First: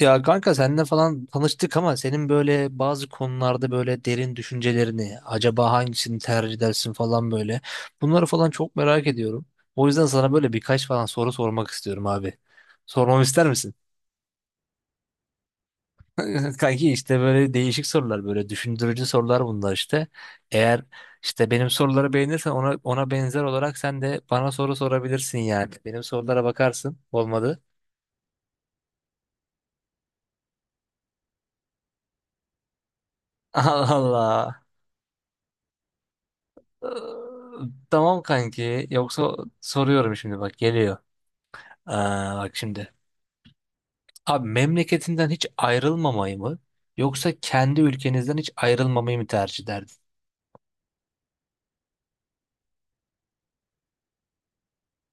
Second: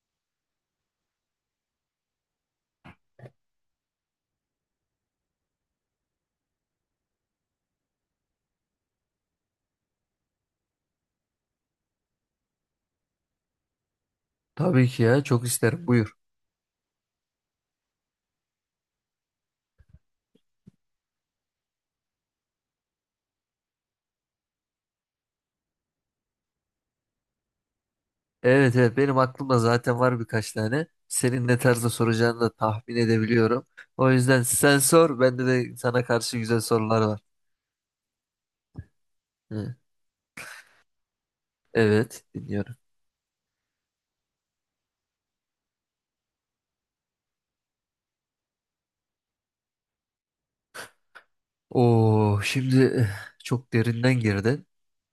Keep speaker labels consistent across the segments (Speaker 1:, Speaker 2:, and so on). Speaker 1: Ya kanka seninle falan tanıştık ama senin böyle bazı konularda böyle derin düşüncelerini, acaba hangisini tercih edersin falan böyle. Bunları falan çok merak ediyorum. O yüzden sana böyle birkaç falan soru sormak istiyorum abi. Sormamı ister misin?
Speaker 2: Tabii ki ya çok isterim buyur.
Speaker 1: Kanki işte böyle değişik sorular böyle düşündürücü sorular bunlar işte. Eğer işte benim soruları beğenirsen ona benzer olarak sen de bana soru sorabilirsin yani. Benim sorulara bakarsın. Olmadı.
Speaker 2: Evet evet benim aklımda zaten var birkaç tane. Senin ne tarzda soracağını da tahmin edebiliyorum.
Speaker 1: Allah
Speaker 2: O yüzden
Speaker 1: Allah.
Speaker 2: sen sor bende de sana karşı güzel sorular var.
Speaker 1: Ee, Tamam kanki. Yoksa
Speaker 2: Hı.
Speaker 1: soruyorum şimdi bak geliyor.
Speaker 2: Evet
Speaker 1: Aa, bak
Speaker 2: dinliyorum.
Speaker 1: şimdi. Abi memleketinden hiç ayrılmamayı mı yoksa kendi ülkenizden hiç ayrılmamayı mı tercih ederdin?
Speaker 2: Oo, şimdi çok derinden girdin.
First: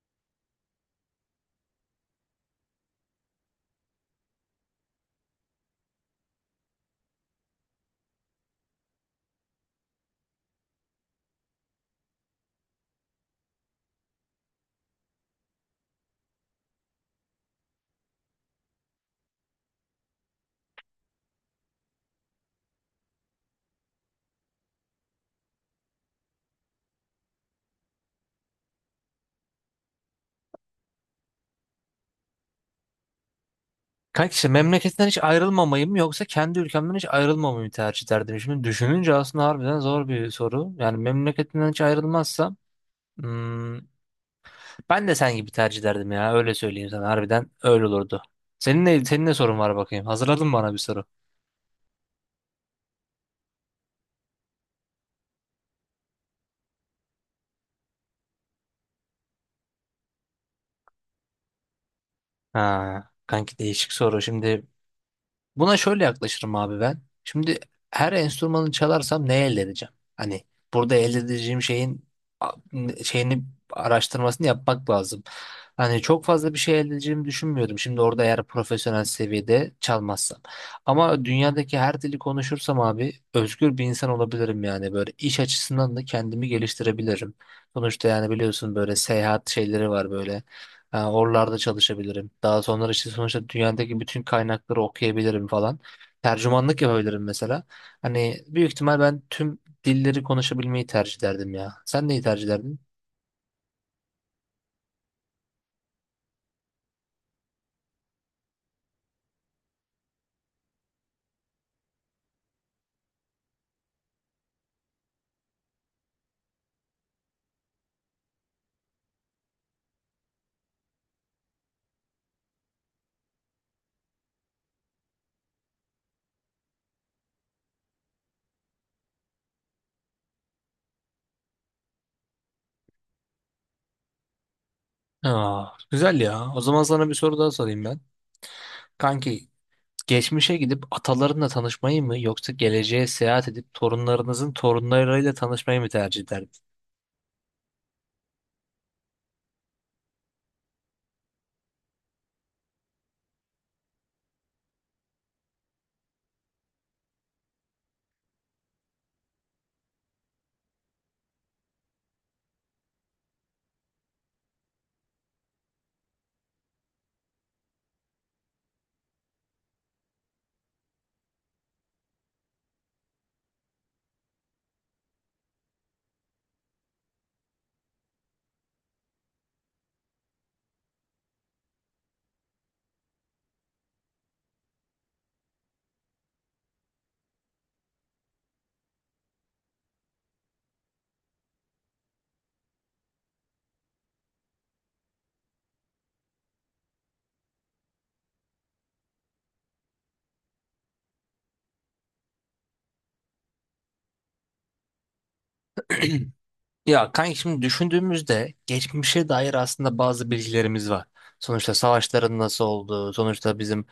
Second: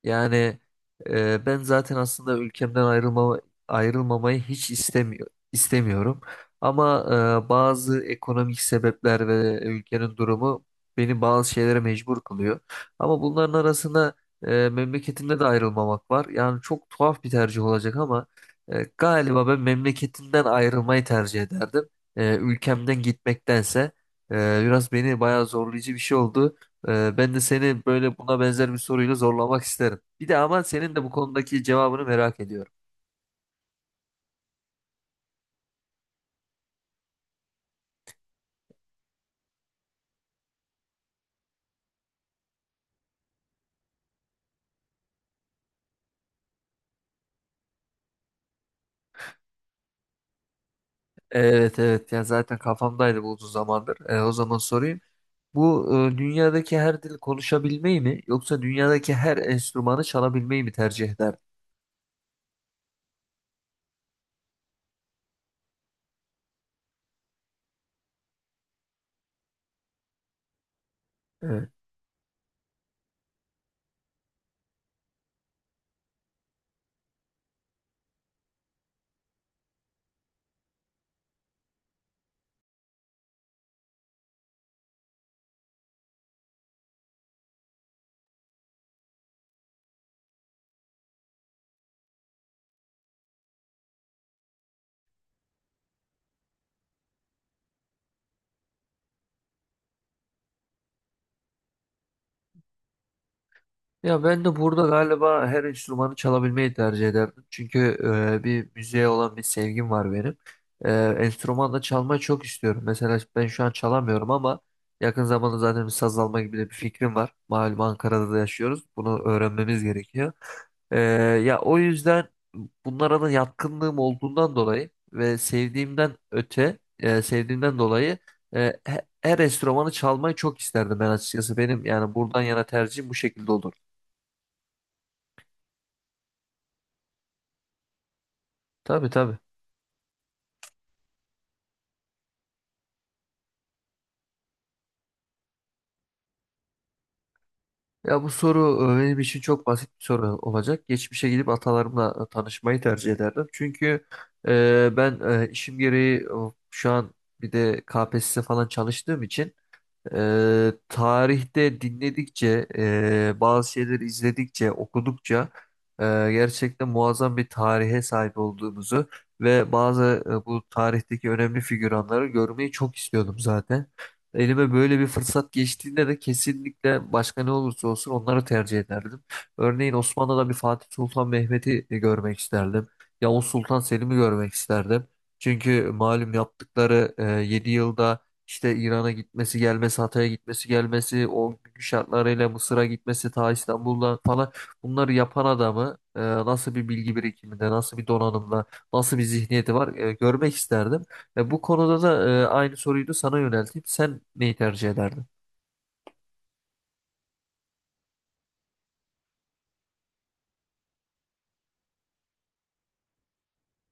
Speaker 2: Yani ben zaten aslında ayrılmamayı hiç istemiyorum. Ama bazı ekonomik sebepler ve ülkenin durumu beni bazı şeylere mecbur kılıyor. Ama bunların arasında memleketimde de ayrılmamak var. Yani çok tuhaf bir tercih olacak ama galiba ben memleketimden ayrılmayı tercih ederdim. E, ülkemden gitmektense. Biraz beni bayağı zorlayıcı bir şey oldu. Ben de seni böyle buna benzer bir soruyla zorlamak isterim. Bir de ama senin de bu konudaki cevabını merak ediyorum.
Speaker 1: Kanki işte memleketinden hiç ayrılmamayı mı yoksa kendi ülkemden hiç ayrılmamayı mı tercih ederdim? Şimdi düşününce aslında harbiden zor bir soru. Yani memleketinden hiç ayrılmazsam hmm, ben de sen gibi tercih ederdim ya, öyle söyleyeyim sana, harbiden öyle olurdu. Senin ne sorun var bakayım? Hazırladın mı bana bir soru?
Speaker 2: Evet evet ya zaten kafamdaydı bu uzun zamandır. O zaman sorayım. Bu dünyadaki her dili konuşabilmeyi mi yoksa dünyadaki her enstrümanı çalabilmeyi mi tercih ederdin?
Speaker 1: Ha, kanki değişik soru. Şimdi buna şöyle yaklaşırım abi ben. Şimdi her enstrümanı çalarsam ne elde edeceğim? Hani burada elde edeceğim şeyin a- şeyini araştırmasını yapmak lazım. Hani çok fazla bir şey elde edeceğimi düşünmüyorum, şimdi orada eğer profesyonel seviyede çalmazsam. Ama dünyadaki her dili konuşursam abi özgür bir insan olabilirim yani. Böyle iş açısından da kendimi geliştirebilirim. Sonuçta yani biliyorsun böyle seyahat şeyleri var böyle. Ha, oralarda çalışabilirim. Daha sonra işte sonuçta dünyadaki bütün kaynakları okuyabilirim falan. Tercümanlık yapabilirim mesela. Hani büyük ihtimal ben tüm dilleri konuşabilmeyi tercih ederdim ya. Sen neyi tercih ederdin?
Speaker 2: Ya ben de burada galiba her enstrümanı çalabilmeyi tercih ederdim. Çünkü bir müziğe olan bir sevgim var benim. E, Enstrüman da çalmayı çok istiyorum. Mesela ben şu an çalamıyorum ama yakın zamanda zaten bir saz alma gibi de bir fikrim var. Malum Ankara'da da yaşıyoruz. Bunu öğrenmemiz gerekiyor. E, Ya o yüzden bunlara da yatkınlığım olduğundan dolayı ve sevdiğimden dolayı her enstrümanı çalmayı çok isterdim ben açıkçası. Benim yani buradan yana tercihim bu şekilde olurdu.
Speaker 1: Aa, güzel ya. O zaman sana bir soru daha sorayım ben.
Speaker 2: Tabii tabii.
Speaker 1: Kanki, geçmişe gidip atalarınla tanışmayı mı yoksa geleceğe seyahat edip torunlarınızın torunlarıyla tanışmayı mı tercih ederdin?
Speaker 2: Ya bu soru benim için çok basit bir soru olacak. Geçmişe gidip atalarımla tanışmayı tercih ederdim. Çünkü ben işim gereği şu an bir de KPSS falan çalıştığım için tarihte dinledikçe, bazı şeyleri okudukça, gerçekten muazzam bir tarihe sahip olduğumuzu ve bu tarihteki önemli figüranları görmeyi çok istiyordum zaten. Elime böyle bir fırsat geçtiğinde de kesinlikle başka ne olursa olsun onları tercih ederdim. Örneğin Osmanlı'da bir Fatih Sultan Mehmet'i görmek isterdim. Yavuz Sultan Selim'i görmek isterdim. Çünkü malum yaptıkları 7 yılda işte gelmesi, gelmesi, o günkü şartlarıyla Mısır'a gitmesi, ta İstanbul'dan falan bunları yapan adamı nasıl bir bilgi birikiminde, nasıl bir donanımda, nasıl bir zihniyeti var görmek isterdim. Ve bu konuda da aynı soruyu da sana yönelteyim. Sen neyi tercih ederdin?
Speaker 1: Ya kanka, şimdi düşündüğümüzde geçmişe dair aslında bazı bilgilerimiz var. Sonuçta savaşların nasıl olduğu, sonuçta bizim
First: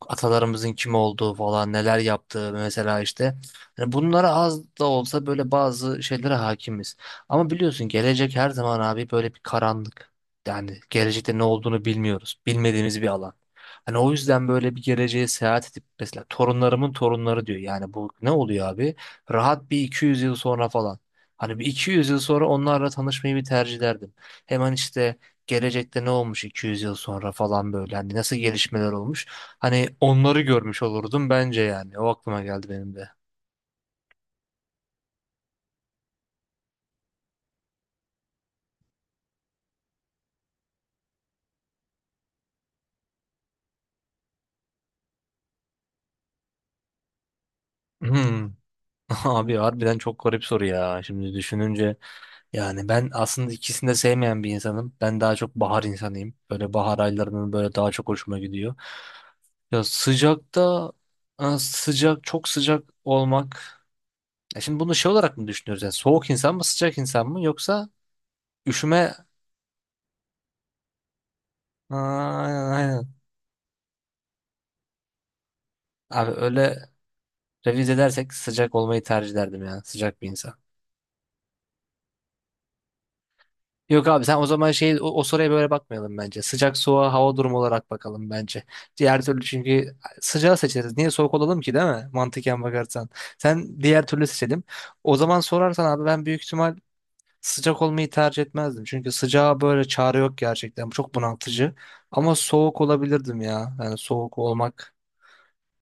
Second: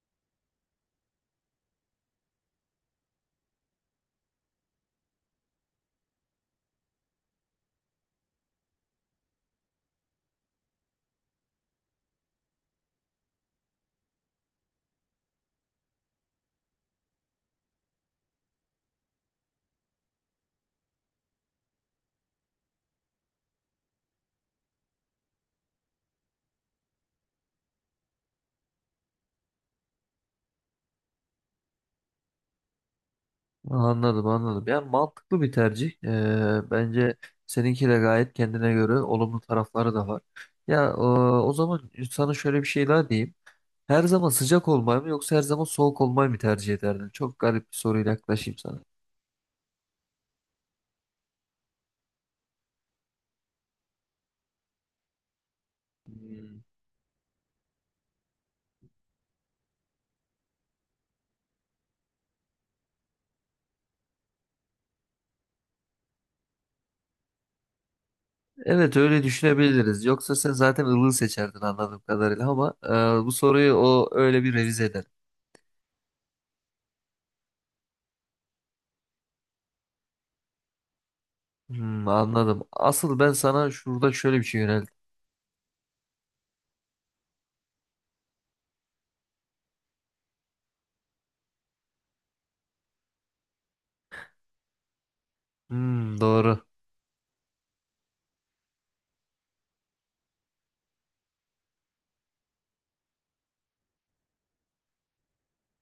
Speaker 1: atalarımızın kim olduğu falan, neler yaptığı mesela işte. Hani bunlara az da olsa, böyle bazı şeylere hakimiz. Ama biliyorsun gelecek her zaman abi böyle bir karanlık. Yani gelecekte ne olduğunu bilmiyoruz. Bilmediğimiz bir alan. Hani o yüzden böyle bir geleceğe seyahat edip, mesela torunlarımın torunları diyor. Yani bu ne oluyor abi? Rahat bir 200 yıl sonra falan. Hani bir 200 yıl sonra onlarla tanışmayı bir tercih ederdim. Hemen işte gelecekte ne olmuş 200 yıl sonra falan böyle. Hani nasıl gelişmeler olmuş. Hani onları görmüş olurdum bence yani. O aklıma geldi benim de.
Speaker 2: Anladım, anladım. Yani mantıklı bir tercih. Bence seninki de gayet kendine göre olumlu tarafları da var. Ya o zaman sana şöyle bir şey daha diyeyim. Her zaman sıcak olmayı mı yoksa her zaman soğuk olmayı mı tercih ederdin? Çok garip bir soruyla
Speaker 1: Hmm.
Speaker 2: yaklaşayım sana.
Speaker 1: Abi harbiden çok garip soru ya. Şimdi düşününce yani ben aslında ikisini de sevmeyen bir insanım. Ben daha çok bahar insanıyım. Böyle bahar aylarının böyle daha çok hoşuma gidiyor. Ya sıcakta sıcak, çok sıcak olmak. Ya şimdi bunu şey olarak mı düşünüyoruz? Yani soğuk insan mı sıcak insan mı yoksa
Speaker 2: Evet
Speaker 1: üşüme.
Speaker 2: öyle düşünebiliriz. Yoksa sen zaten ılığı seçerdin anladığım
Speaker 1: Aa,
Speaker 2: kadarıyla
Speaker 1: aynen
Speaker 2: ama
Speaker 1: aynen.
Speaker 2: bu soruyu o öyle bir revize eder.
Speaker 1: Abi öyle revize edersek sıcak olmayı tercih ederdim ya. Sıcak bir insan.
Speaker 2: Hmm, anladım. Asıl ben sana
Speaker 1: Yok
Speaker 2: şurada
Speaker 1: abi, sen
Speaker 2: şöyle bir
Speaker 1: o
Speaker 2: şey
Speaker 1: zaman
Speaker 2: yöneldim.
Speaker 1: şey o soruya böyle bakmayalım bence. Sıcak soğuğa hava durumu olarak bakalım bence. Diğer türlü çünkü sıcağı seçeriz. Niye soğuk olalım ki, değil mi? Mantıken bakarsan. Sen diğer türlü seçelim. O zaman sorarsan abi,
Speaker 2: Hmm,
Speaker 1: ben büyük
Speaker 2: doğru.
Speaker 1: ihtimal sıcak olmayı tercih etmezdim. Çünkü sıcağa böyle çare yok gerçekten. Bu çok bunaltıcı. Ama soğuk olabilirdim ya. Yani soğuk olmak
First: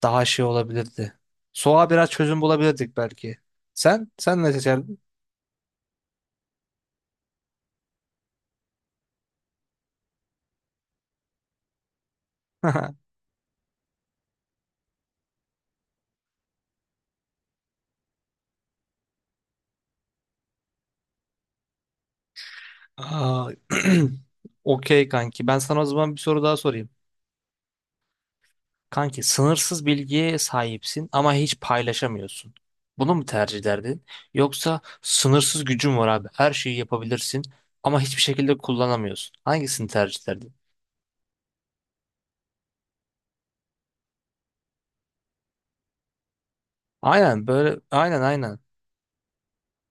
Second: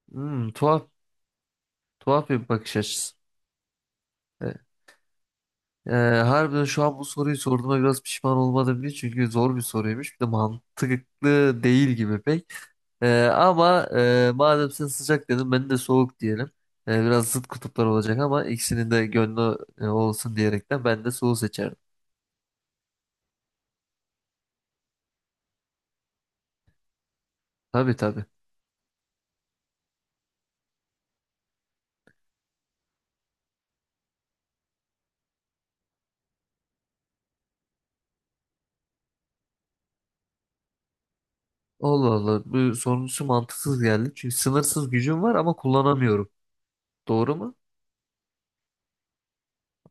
Speaker 1: daha şey
Speaker 2: Hmm, tuhaf,
Speaker 1: olabilirdi. Soğuğa biraz
Speaker 2: tuhaf
Speaker 1: çözüm
Speaker 2: bir bakış
Speaker 1: bulabilirdik
Speaker 2: açısı.
Speaker 1: belki. Sen? Sen
Speaker 2: E,
Speaker 1: ne seçerdin?
Speaker 2: Ee, Harbiden şu an bu soruyu sorduğuma biraz pişman olmadım değil çünkü zor bir soruymuş. Bir de mantıklı değil gibi pek. Ama madem sen sıcak dedin ben de soğuk diyelim. Biraz zıt kutuplar olacak ama ikisinin de gönlü olsun diyerekten ben de soğuğu seçerdim.
Speaker 1: Aa, okey kanki. Ben sana o zaman bir soru daha sorayım.
Speaker 2: Tabii tabii.
Speaker 1: Kanki, sınırsız bilgiye sahipsin ama hiç paylaşamıyorsun. Bunu mu tercih ederdin? Yoksa sınırsız gücün var abi. Her şeyi yapabilirsin ama hiçbir şekilde kullanamıyorsun. Hangisini tercih ederdin?
Speaker 2: Allah Allah bu sonuncusu mantıksız geldi. Çünkü sınırsız gücüm var ama kullanamıyorum. Doğru
Speaker 1: Aynen,
Speaker 2: mu?
Speaker 1: böyle aynen aynen.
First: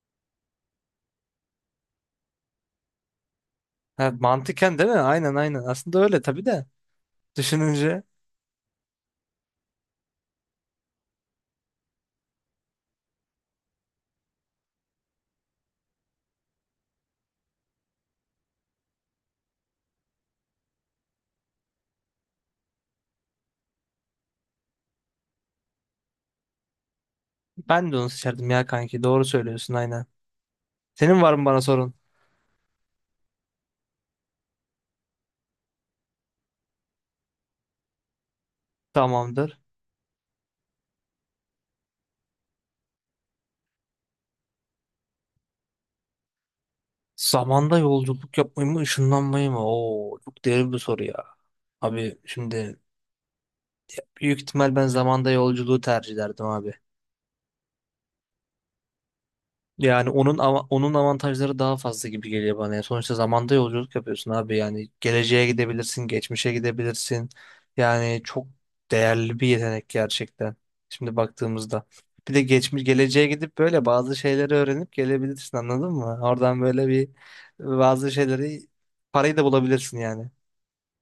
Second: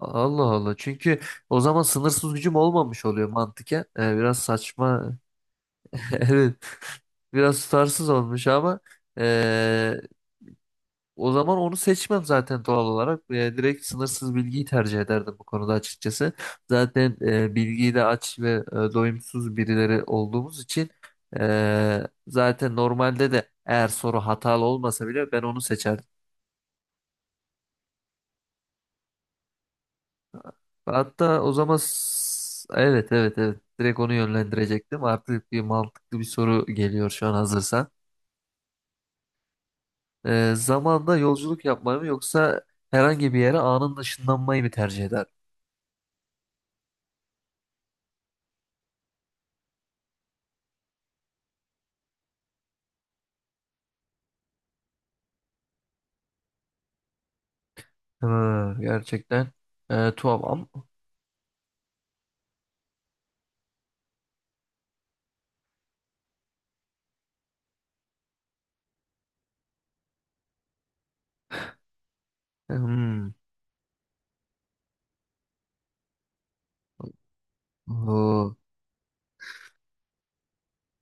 Speaker 2: Allah Allah. Çünkü o zaman sınırsız gücüm olmamış oluyor mantıken.
Speaker 1: Ha,
Speaker 2: Biraz
Speaker 1: mantıken değil mi?
Speaker 2: saçma.
Speaker 1: Aynen aynen. Aslında öyle tabii
Speaker 2: Evet.
Speaker 1: de.
Speaker 2: Biraz
Speaker 1: Düşününce
Speaker 2: tutarsız olmuş ama eee, o zaman onu seçmem zaten doğal olarak. Direkt sınırsız bilgiyi tercih ederdim bu konuda açıkçası. Zaten bilgiyi de aç ve doyumsuz birileri olduğumuz için zaten normalde de eğer soru hatalı olmasa bile ben onu seçerdim.
Speaker 1: ben de onu seçerdim ya kanki. Doğru söylüyorsun, aynen. Senin var
Speaker 2: Hatta
Speaker 1: mı
Speaker 2: o
Speaker 1: bana
Speaker 2: zaman
Speaker 1: sorun?
Speaker 2: evet evet evet direkt onu yönlendirecektim. Artık bir mantıklı bir soru geliyor şu an hazırsan.
Speaker 1: Tamamdır.
Speaker 2: Zamanda yolculuk yapmayı mı yoksa herhangi bir yere anında ışınlanmayı mı tercih eder?
Speaker 1: Zamanda yolculuk yapmayı mı, ışınlanmayı mı? Oo, çok derin bir soru ya. Abi şimdi büyük ihtimal ben zamanda yolculuğu tercih ederdim abi.
Speaker 2: Hı, gerçekten
Speaker 1: Yani onun
Speaker 2: tuhaf
Speaker 1: ava-
Speaker 2: ama.
Speaker 1: onun avantajları daha fazla gibi geliyor bana. Yani sonuçta zamanda yolculuk yapıyorsun abi. Yani geleceğe gidebilirsin, geçmişe gidebilirsin. Yani çok değerli bir yetenek gerçekten. Şimdi baktığımızda. Bir de geçmiş geleceğe
Speaker 2: Hmm.
Speaker 1: gidip böyle bazı şeyleri öğrenip gelebilirsin, anladın mı? Oradan böyle bir bazı
Speaker 2: Oo.
Speaker 1: şeyleri, parayı da bulabilirsin yani.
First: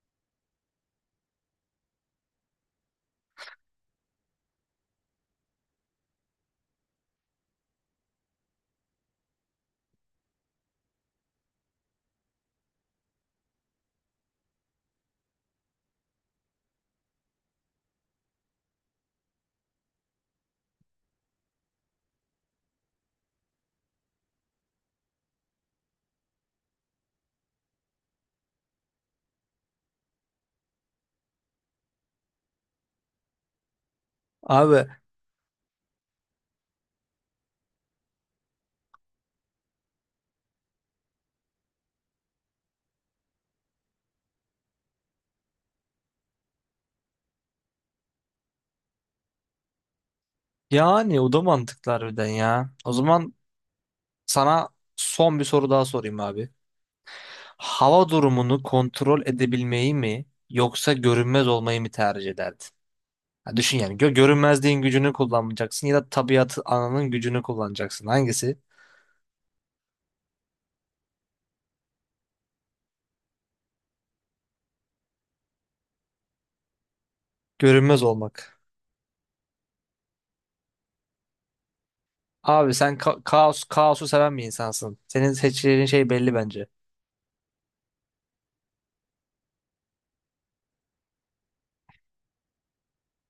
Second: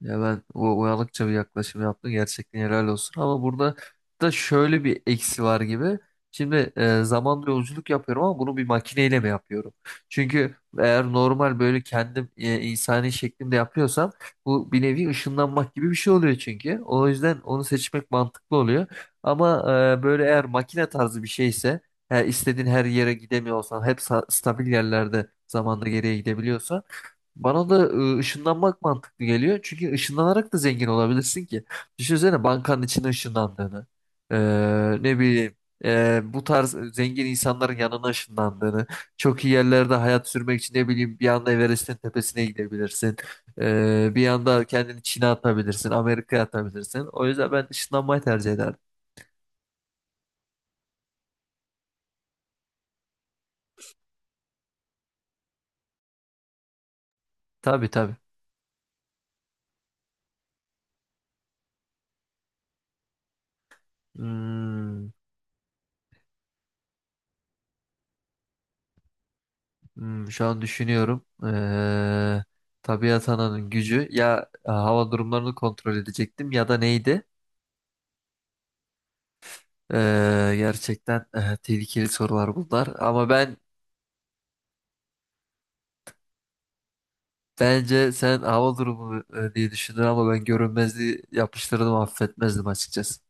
Speaker 2: Ya ben o uyanıkça bir yaklaşım yaptım. Gerçekten helal olsun. Ama burada da şöyle bir eksi var gibi. Şimdi zamanla yolculuk yapıyorum ama bunu bir makineyle mi yapıyorum? Çünkü eğer normal böyle kendim insani şeklimde yapıyorsam bu bir nevi ışınlanmak gibi bir şey oluyor çünkü. O yüzden onu seçmek mantıklı oluyor. Ama böyle eğer makine tarzı bir şeyse istediğin her yere gidemiyorsan hep stabil yerlerde zamanda geriye gidebiliyorsan bana da ışınlanmak mantıklı geliyor. Çünkü ışınlanarak da zengin olabilirsin ki. Düşünsene bankanın içine ışınlandığını.
Speaker 1: Abi
Speaker 2: Ne bileyim. Bu tarz zengin insanların yanına ışınlandığını. Çok iyi yerlerde hayat sürmek için ne bileyim bir anda Everest'in tepesine gidebilirsin. Bir anda kendini Çin'e atabilirsin. Amerika'ya atabilirsin. O yüzden ben ışınlanmayı tercih ederdim.
Speaker 1: yani o da mantıklı harbiden ya. O zaman sana son bir soru daha sorayım abi.
Speaker 2: Tabii
Speaker 1: Hava
Speaker 2: tabii.
Speaker 1: durumunu kontrol edebilmeyi mi yoksa görünmez olmayı mı tercih ederdin? Ha, düşün yani, görünmezliğin
Speaker 2: Hmm.
Speaker 1: gücünü kullanmayacaksın ya da tabiatı ananın gücünü kullanacaksın. Hangisi?
Speaker 2: Hmm, şu an düşünüyorum. Tabiat ananın gücü ya hava durumlarını kontrol edecektim ya da neydi?
Speaker 1: Görünmez olmak.
Speaker 2: Gerçekten tehlikeli sorular
Speaker 1: Abi
Speaker 2: bunlar.
Speaker 1: sen ka-
Speaker 2: Ama ben
Speaker 1: kaos kaosu seven bir insansın. Senin seçeceğin şey belli bence.
Speaker 2: bence sen hava durumu diye düşündün ama ben görünmezliği yapıştırdım affetmezdim açıkçası.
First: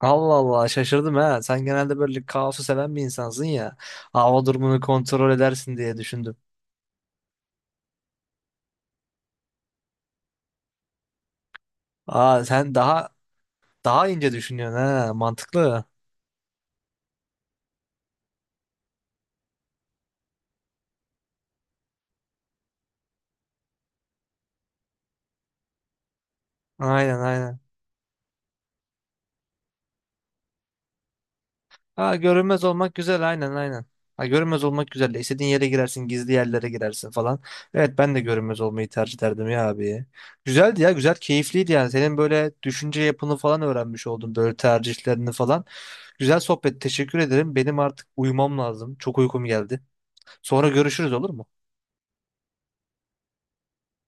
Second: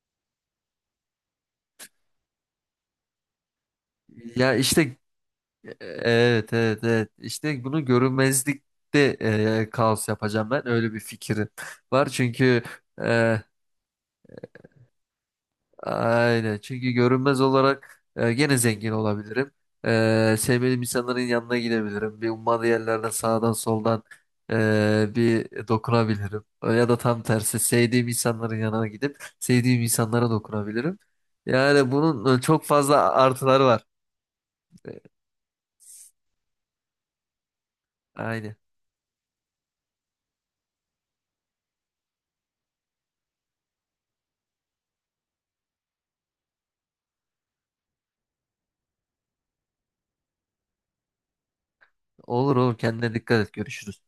Speaker 1: Allah Allah, şaşırdım ha. Sen genelde böyle kaosu seven bir insansın ya. Hava
Speaker 2: Ya
Speaker 1: durumunu
Speaker 2: işte
Speaker 1: kontrol edersin diye düşündüm.
Speaker 2: evet evet evet işte bunu görünmezlikte kaos yapacağım ben öyle bir fikrim var
Speaker 1: Aa,
Speaker 2: çünkü
Speaker 1: sen daha
Speaker 2: e,
Speaker 1: daha ince düşünüyorsun ha. Mantıklı.
Speaker 2: aynen. Çünkü görünmez olarak gene zengin olabilirim. Sevmediğim insanların yanına gidebilirim. Bir ummadığı yerlerden sağdan soldan bir dokunabilirim. Ya da
Speaker 1: Aynen
Speaker 2: tam tersi
Speaker 1: aynen.
Speaker 2: sevdiğim insanların yanına gidip sevdiğim insanlara dokunabilirim. Yani
Speaker 1: Ha,
Speaker 2: bunun
Speaker 1: görünmez
Speaker 2: çok
Speaker 1: olmak
Speaker 2: fazla
Speaker 1: güzel, aynen
Speaker 2: artıları
Speaker 1: aynen.
Speaker 2: var.
Speaker 1: Ha, görünmez olmak
Speaker 2: E,
Speaker 1: güzel. İstediğin yere girersin, gizli yerlere girersin falan. Evet, ben de
Speaker 2: Aynen.
Speaker 1: görünmez olmayı tercih ederdim ya abi. Güzeldi ya, güzel, keyifliydi yani. Senin böyle düşünce yapını falan öğrenmiş oldum, böyle tercihlerini falan. Güzel sohbet, teşekkür ederim. Benim artık uyumam lazım. Çok uykum geldi. Sonra görüşürüz, olur mu?
Speaker 2: Olur olur kendine dikkat et. Görüşürüz.